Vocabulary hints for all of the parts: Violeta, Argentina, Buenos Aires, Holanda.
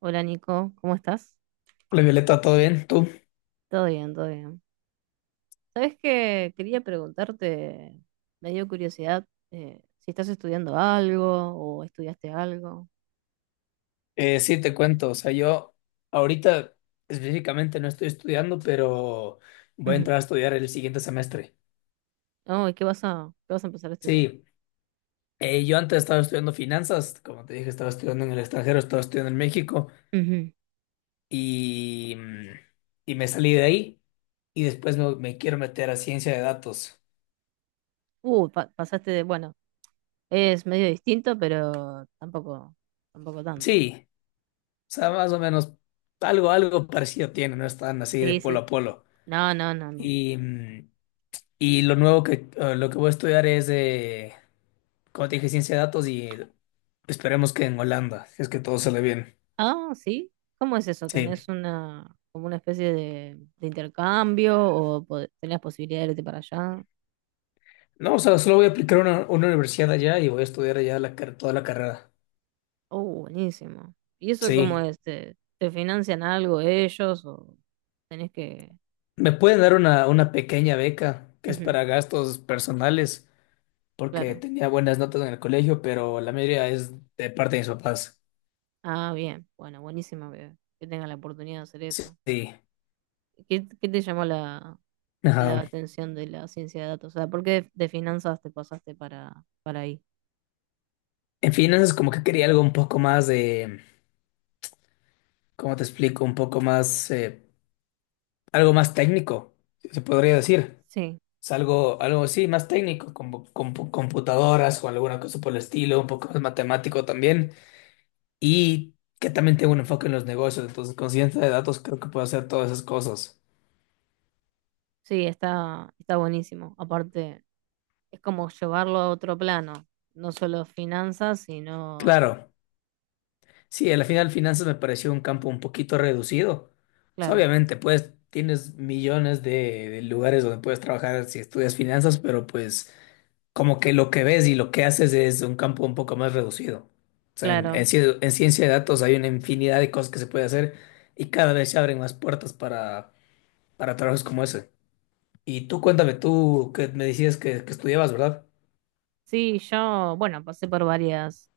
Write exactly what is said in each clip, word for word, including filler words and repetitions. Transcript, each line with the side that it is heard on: right: Hola Nico, ¿cómo estás?
left: Hola Violeta, ¿todo bien? ¿Tú?
right: Todo bien, todo bien. ¿Sabes qué? Quería preguntarte, me dio curiosidad, eh, si estás estudiando algo o estudiaste algo.
left: Eh, sí, te cuento, o sea, yo ahorita específicamente no estoy estudiando, pero voy a
right: Ujú.
left: entrar a estudiar el siguiente semestre.
right: Oh, ¿y ¿qué vas a, qué vas a empezar a estudiar?
left: Sí, eh, yo antes estaba estudiando finanzas, como te dije, estaba estudiando en el extranjero, estaba estudiando en México
right: Ujú.
left: y, mm, y me salí de ahí y después me, me quiero meter a ciencia de datos.
right: Uh, pa- pasaste de, bueno, es medio distinto, pero tampoco, tampoco tanto.
left: Sí, o sea, más o menos algo, algo parecido tiene, no están así de
right: Sí,
left: polo
right: sí.
left: a polo.
right: No, no, no, no.
left: Y, mm, y lo nuevo que, eh, lo que voy a estudiar es, como te dije, ciencia de datos y esperemos que en Holanda, si es que todo sale bien.
right: Ah, sí. ¿Cómo es eso?
left: Sí.
right: ¿Tenés una, como una especie de, de intercambio o po- tenés posibilidad de irte para allá?
left: No, o sea, solo voy a aplicar a una, una universidad allá y voy a estudiar allá la, car- toda la carrera.
right: Oh, buenísimo. ¿Y eso cómo
left: Sí.
right: es? ¿Te, te financian algo ellos o tenés que...?
left: Me pueden dar una, una pequeña beca, que es
right: Ujú,
left: para gastos personales, porque
right: claro.
left: tenía buenas notas en el colegio, pero la mayoría es de parte de mis papás.
right: Ah, bien. Bueno, buenísimo que, que tengas la oportunidad de hacer
left: Sí,
right: eso.
left: sí.
right: ¿Qué, qué te llamó la, la
left: Ajá.
right: atención de la ciencia de datos? O sea, ¿por qué de, de finanzas te pasaste para, para ahí?
left: En finanzas como que quería algo un poco más de, ¿cómo te explico? Un poco más, eh, algo más técnico, si se podría decir.
right: Sí,
left: Es algo, algo sí, más técnico, como bu- con computadoras o alguna cosa por el estilo, un poco más matemático también, y que también tengo un enfoque en los negocios, entonces con ciencia de datos creo que puedo hacer todas esas cosas.
right: sí, está, está buenísimo. Aparte, es como llevarlo a otro plano, no solo finanzas, sino,
left: Claro, sí, al final finanzas me pareció un campo un poquito reducido. Pues,
right: claro,
left: obviamente, pues tienes millones de, de lugares donde puedes trabajar si estudias finanzas, pero pues, como que lo que ves y lo que haces es un campo un poco más reducido. O sea, en, en
right: claro.
left: ci- en ciencia de datos hay una infinidad de cosas que se puede hacer y cada vez se abren más puertas para, para trabajos como ese. Y tú cuéntame, tú que me decías que, que estudiabas, ¿verdad?
right: Sí, yo, bueno, pasé por varias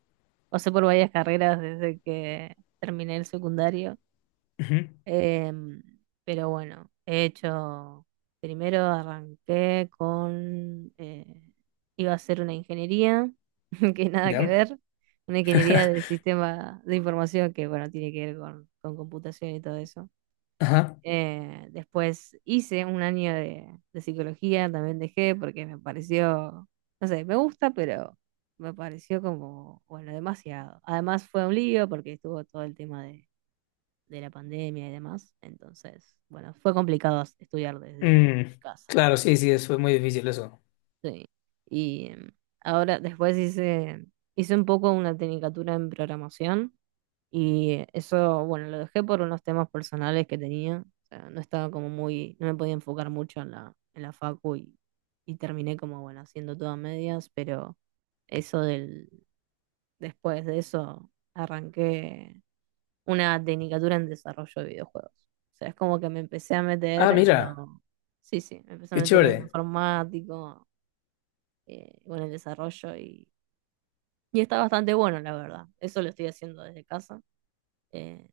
right: pasé por varias carreras desde que terminé el secundario,
left: Ujú.
right: em, pero bueno, he hecho, primero arranqué con, eh, iba a hacer una ingeniería, que nada que
left: ¿Ya?
right: ver, una ingeniería de sistema de información que, bueno, tiene que ver con, con computación y todo eso.
left: Ajá.
right: Eh, después hice un año de, de psicología, también dejé porque me pareció, no sé, me gusta, pero me pareció como, bueno, demasiado. Además fue un lío porque estuvo todo el tema de, de la pandemia y demás. Entonces, bueno, fue complicado as- estudiar desde
left: Mm,
right: casa.
left: claro, sí, sí, es- fue muy difícil eso.
right: Sí. Y em, ahora después hice, hice un poco una tecnicatura en programación y eso, bueno, lo dejé por unos temas personales que tenía. O sea, no estaba como muy, no me podía enfocar mucho en la, en la facu y, y terminé como, bueno, haciendo todo a medias, pero eso del, después de eso, arranqué una tecnicatura en desarrollo de videojuegos. O sea, es como que me empecé a
left: Ah,
right: meter en
left: mira,
right: lo, sí, sí, me empecé a
left: qué
right: meter en lo
left: chévere.
right: informático, eh, bueno, el desarrollo y, y está bastante bueno, la verdad. Eso lo estoy haciendo desde casa. eh,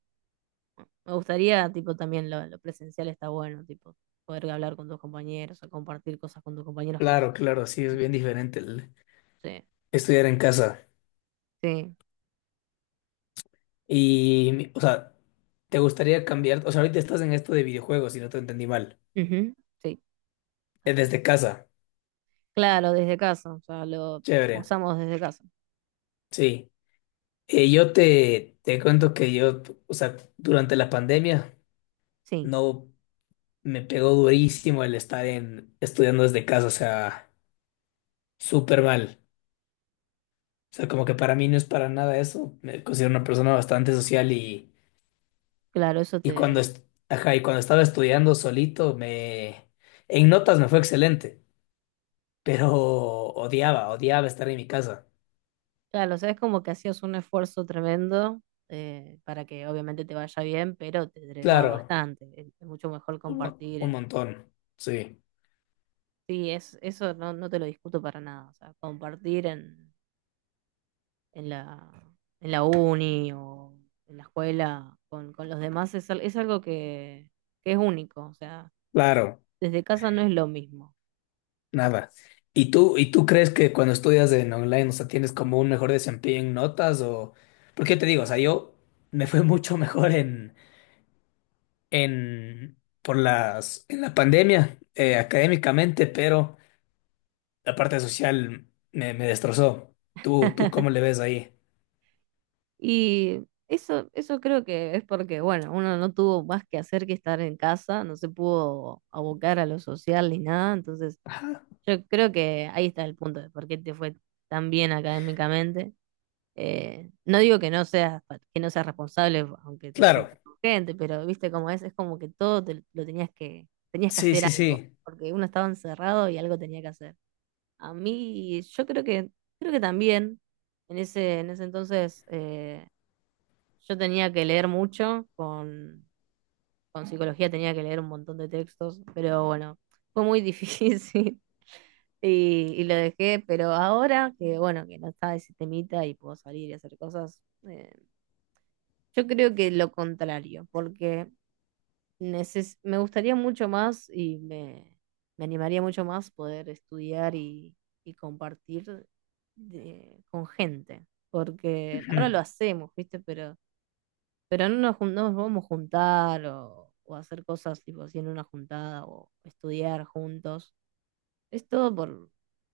right: Me gustaría, tipo, también lo, lo presencial está bueno, tipo, poder hablar con tus compañeros o compartir cosas con tus compañeros que no
left: Claro,
right: sean.
left: claro, sí, es bien diferente el
right: Sí,
left: estudiar en casa.
right: sí,
left: Y, o sea, ¿te gustaría cambiar? O sea, ahorita estás en esto de videojuegos, si no te entendí mal.
right: ujú, sí,
left: Eh,
right: así es.
left: Desde casa,
right: Claro, desde casa, o sea, lo
left: chévere,
right: usamos desde casa.
left: sí. Eh, yo te, te cuento que yo, o sea, durante la pandemia
right: Sí,
left: no me pegó durísimo el estar en, estudiando desde casa, o sea, súper mal. O sea, como que para mí no es para nada eso. Me considero una persona bastante social y,
right: claro, eso
left: y cuando,
right: te...
left: est- ajá, y cuando estaba estudiando solito, me, en notas me fue excelente, pero odiaba, odiaba estar en mi casa.
right: Claro, o sea, es como que hacías un esfuerzo tremendo eh, para que obviamente te vaya bien, pero te drenaba
left: Claro,
right: bastante. Es, es mucho mejor
left: un, mo-
right: compartir
left: un
right: en...
left: montón, sí,
right: Sí, es, eso no, no te lo discuto para nada, o sea, compartir en en la, en la uni o en la escuela con, con los demás es, al- es algo que, que es único, o sea,
left: claro.
right: desde casa no es lo mismo.
left: Nada. ¿Y tú, y tú crees que cuando estudias en online, o sea, tienes como un mejor desempeño en notas o...? Porque te digo, o sea, yo me fue mucho mejor en, en, por las, en la pandemia, eh, académicamente, pero la parte social me, me destrozó. ¿Tú, tú cómo le ves ahí?
right: Y eso, eso creo que es porque, bueno, uno no tuvo más que hacer que estar en casa, no se pudo abocar a lo social ni nada, entonces
left: Ajá.
right: yo creo que ahí está el punto de por qué te fue tan bien académicamente. Eh, no digo que no seas, pa- que no seas responsable aunque te
left: Claro.
right: juntes con gente, pero viste cómo es, es como que todo te- lo tenías que, tenías que
left: Sí,
right: hacer
left: sí,
right: algo,
left: sí.
right: porque uno estaba encerrado y algo tenía que hacer. A mí, yo creo que, creo que también en ese, en ese entonces eh, yo tenía que leer mucho, con, con psicología tenía que leer un montón de textos, pero bueno, fue muy difícil y, y lo dejé, pero ahora que bueno, que no está ese temita y puedo salir y hacer cosas, eh, yo creo que lo contrario, porque neces- me gustaría mucho más y me, me animaría mucho más poder estudiar y, y compartir de- con gente, porque ahora lo
left: Ujú,
right: hacemos, ¿viste? Pero, pero no nos, jun- no nos vamos a juntar o, o hacer cosas tipo así en una juntada o estudiar juntos. Es todo por,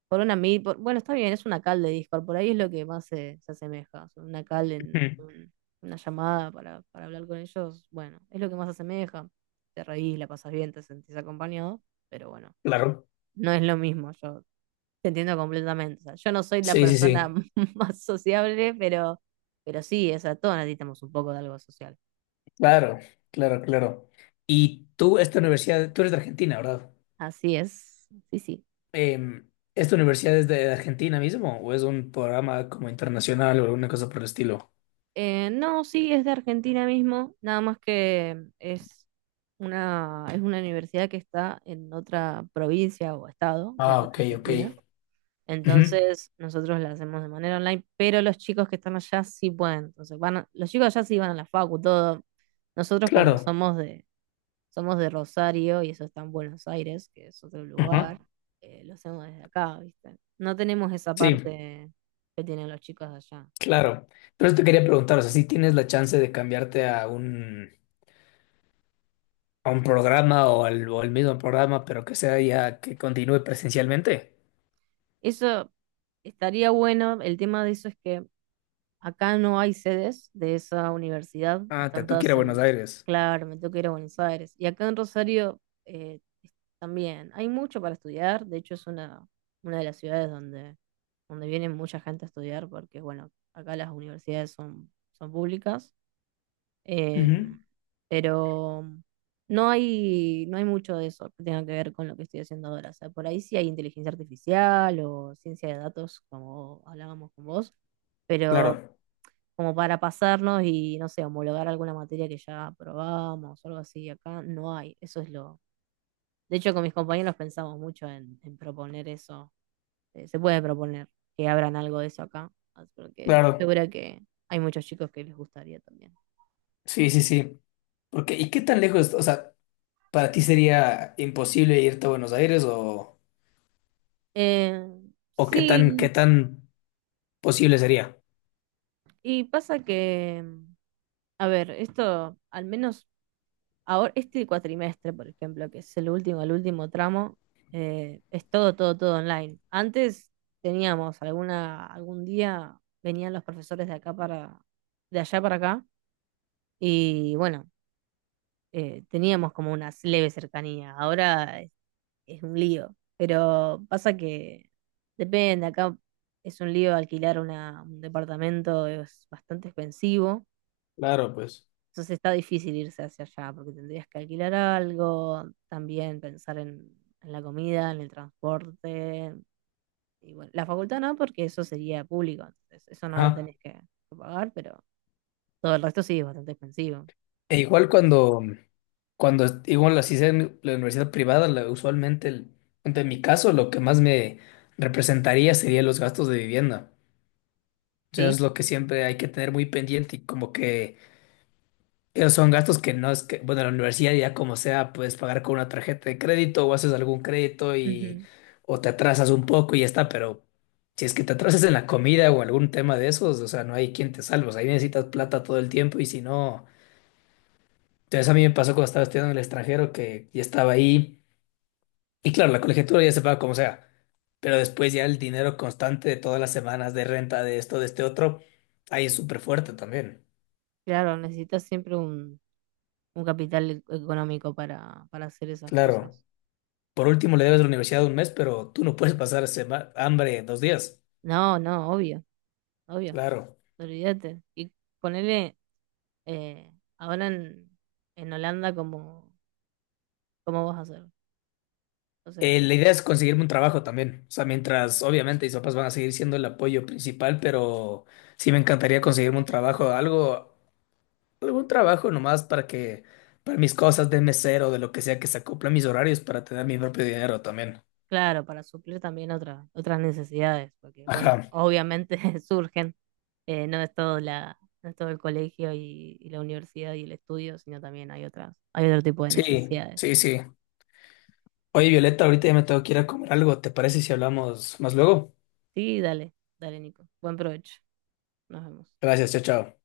right: por una mid. por- bueno, está bien, es una call de Discord. Por ahí es lo que más se, se asemeja. O sea, una call en
left: ujú.
right: un- una llamada para, para hablar con ellos. Bueno, es lo que más se asemeja. Te reís, la pasas bien, te sentís acompañado. Pero bueno,
left: Claro.
right: no es lo mismo. Yo te entiendo completamente. O sea, yo no soy la
left: Sí, sí,
right: persona
left: sí.
right: más sociable, pero, pero sí, o sea, todos necesitamos un poco de algo social.
left: Claro, claro, claro. Y tú, esta universidad, tú eres de Argentina, ¿verdad?
right: Así es. Sí, sí.
left: Em, ¿esta universidad es de Argentina mismo o es un programa como internacional o alguna cosa por el estilo?
right: Eh, no, sí, es de Argentina mismo, nada más que es una, es una universidad que está en otra provincia o estado de
left: Ah,
right: acá
left: ok,
right: en
left: ok.
right: Argentina.
left: Ujú.
right: Entonces, nosotros la hacemos de manera online, pero los chicos que están allá sí pueden. Entonces, van a- los chicos allá sí van a la facu, todo. Nosotros como
left: Claro.
right: somos de, somos de Rosario y eso está en Buenos Aires, que es otro
left: Ajá.
right: lugar, eh, lo hacemos desde acá, ¿viste? No tenemos esa
left: Sí,
right: parte que tienen los chicos de allá.
left: claro. Pero eso te quería preguntar, o sea, si tienes la chance de cambiarte a un, a un programa o al, o al mismo programa, pero que sea ya que continúe presencialmente.
right: Eso estaría bueno. El tema de eso es que acá no hay sedes de esa universidad.
left: Ah, te
right: Están
left: toca ir
right: todas
left: a Buenos
right: en,
left: Aires.
right: claro, me tengo que ir a Buenos Aires. Y acá en Rosario eh, también hay mucho para estudiar. De hecho, es una, una de las ciudades donde, donde viene mucha gente a estudiar porque, bueno, acá las universidades son, son públicas.
left: Ujú.
right: Em, pero no hay, no hay mucho de eso que tenga que ver con lo que estoy haciendo ahora. O sea, por ahí sí hay inteligencia artificial o ciencia de datos, como hablábamos con vos, pero
left: Claro,
right: como para pasarnos y, no sé, homologar alguna materia que ya probamos o algo así, acá no hay. Eso es lo... De hecho, con mis compañeros pensamos mucho en, en proponer eso. Eh, se puede proponer que abran algo de eso acá, ah, porque estoy
left: claro.
right: segura que hay muchos chicos que les gustaría también.
left: Sí, sí, sí. Porque, ¿y qué tan lejos? O sea, ¿para ti sería imposible irte a Buenos Aires o...?
right: Eh,
left: O qué tan, qué
right: sí,
left: tan posible sería.
right: Y pasa que, mm, a ver, esto, al menos ahora, este cuatrimestre, por ejemplo, que es el último, el último tramo, eh, es todo, todo, todo online. Antes teníamos alguna, algún día venían los profesores de acá para, de allá para acá, y bueno, eh, teníamos como una leve cercanía. Ahora es, es un lío. Pero pasa que depende, acá es un lío alquilar una, un departamento, es bastante expensivo.
left: Claro, pues.
right: Entonces está difícil irse hacia allá porque tendrías que alquilar algo, también pensar en, en la comida, en el transporte. Y bueno, la facultad no, porque eso sería público, entonces eso no lo
left: Ajá.
right: tenés que, que pagar, pero todo el resto sí es bastante expensivo.
left: E igual cuando, cuando est- igual las sea en la universidad privada, la- usualmente, el, en mi caso, lo que más me representaría sería los gastos de vivienda. O sea,
right: ¿Sí?
left: es lo que siempre hay que tener muy pendiente y como que esos son gastos que no es que, bueno, la universidad ya como sea, puedes pagar con una tarjeta de crédito o haces algún crédito y
right: Ujú.
left: o te atrasas un poco y ya está, pero si es que te atrasas en la comida o algún tema de esos, o sea, no hay quien te salve, o sea, ahí necesitas plata todo el tiempo y si no, entonces a mí me pasó cuando estaba estudiando en el extranjero que ya estaba ahí y claro, la colegiatura ya se paga como sea, pero después ya el dinero constante de todas las semanas de renta, de esto, de este otro, ahí es súper fuerte también,
right: Claro, necesitas siempre un, un capital e- económico para, para hacer esas
left: claro.
right: cosas.
left: Por último, le debes a la universidad un mes, pero tú no puedes pasar sema- hambre dos días.
right: No, no, obvio, obvio,
left: Claro.
right: olvídate. Y ponele eh, ahora en, en Holanda, ¿cómo, cómo vas a hacer? O
left: Eh,
right: sea.
left: la idea es conseguirme un trabajo también. O sea, mientras obviamente mis papás van a seguir siendo el apoyo principal, pero sí me encantaría conseguirme un trabajo, algo, algún trabajo nomás para que, para mis cosas de mesero, de lo que sea, que se acoplen mis horarios para tener mi propio dinero también.
right: Claro, para suplir también otra- otras necesidades, porque bueno,
left: Ajá.
right: obviamente surgen, eh, no es todo la, no es todo el colegio y, y la universidad y el estudio, sino también hay otras, hay otro tipo de
left: Sí,
right: necesidades.
left: sí, sí. Oye, Violeta, ahorita ya me tengo que ir a comer algo. ¿Te parece si hablamos más luego?
right: Sí, dale, dale, Nico. Buen provecho. Nos vemos.
left: Gracias, chao, chao.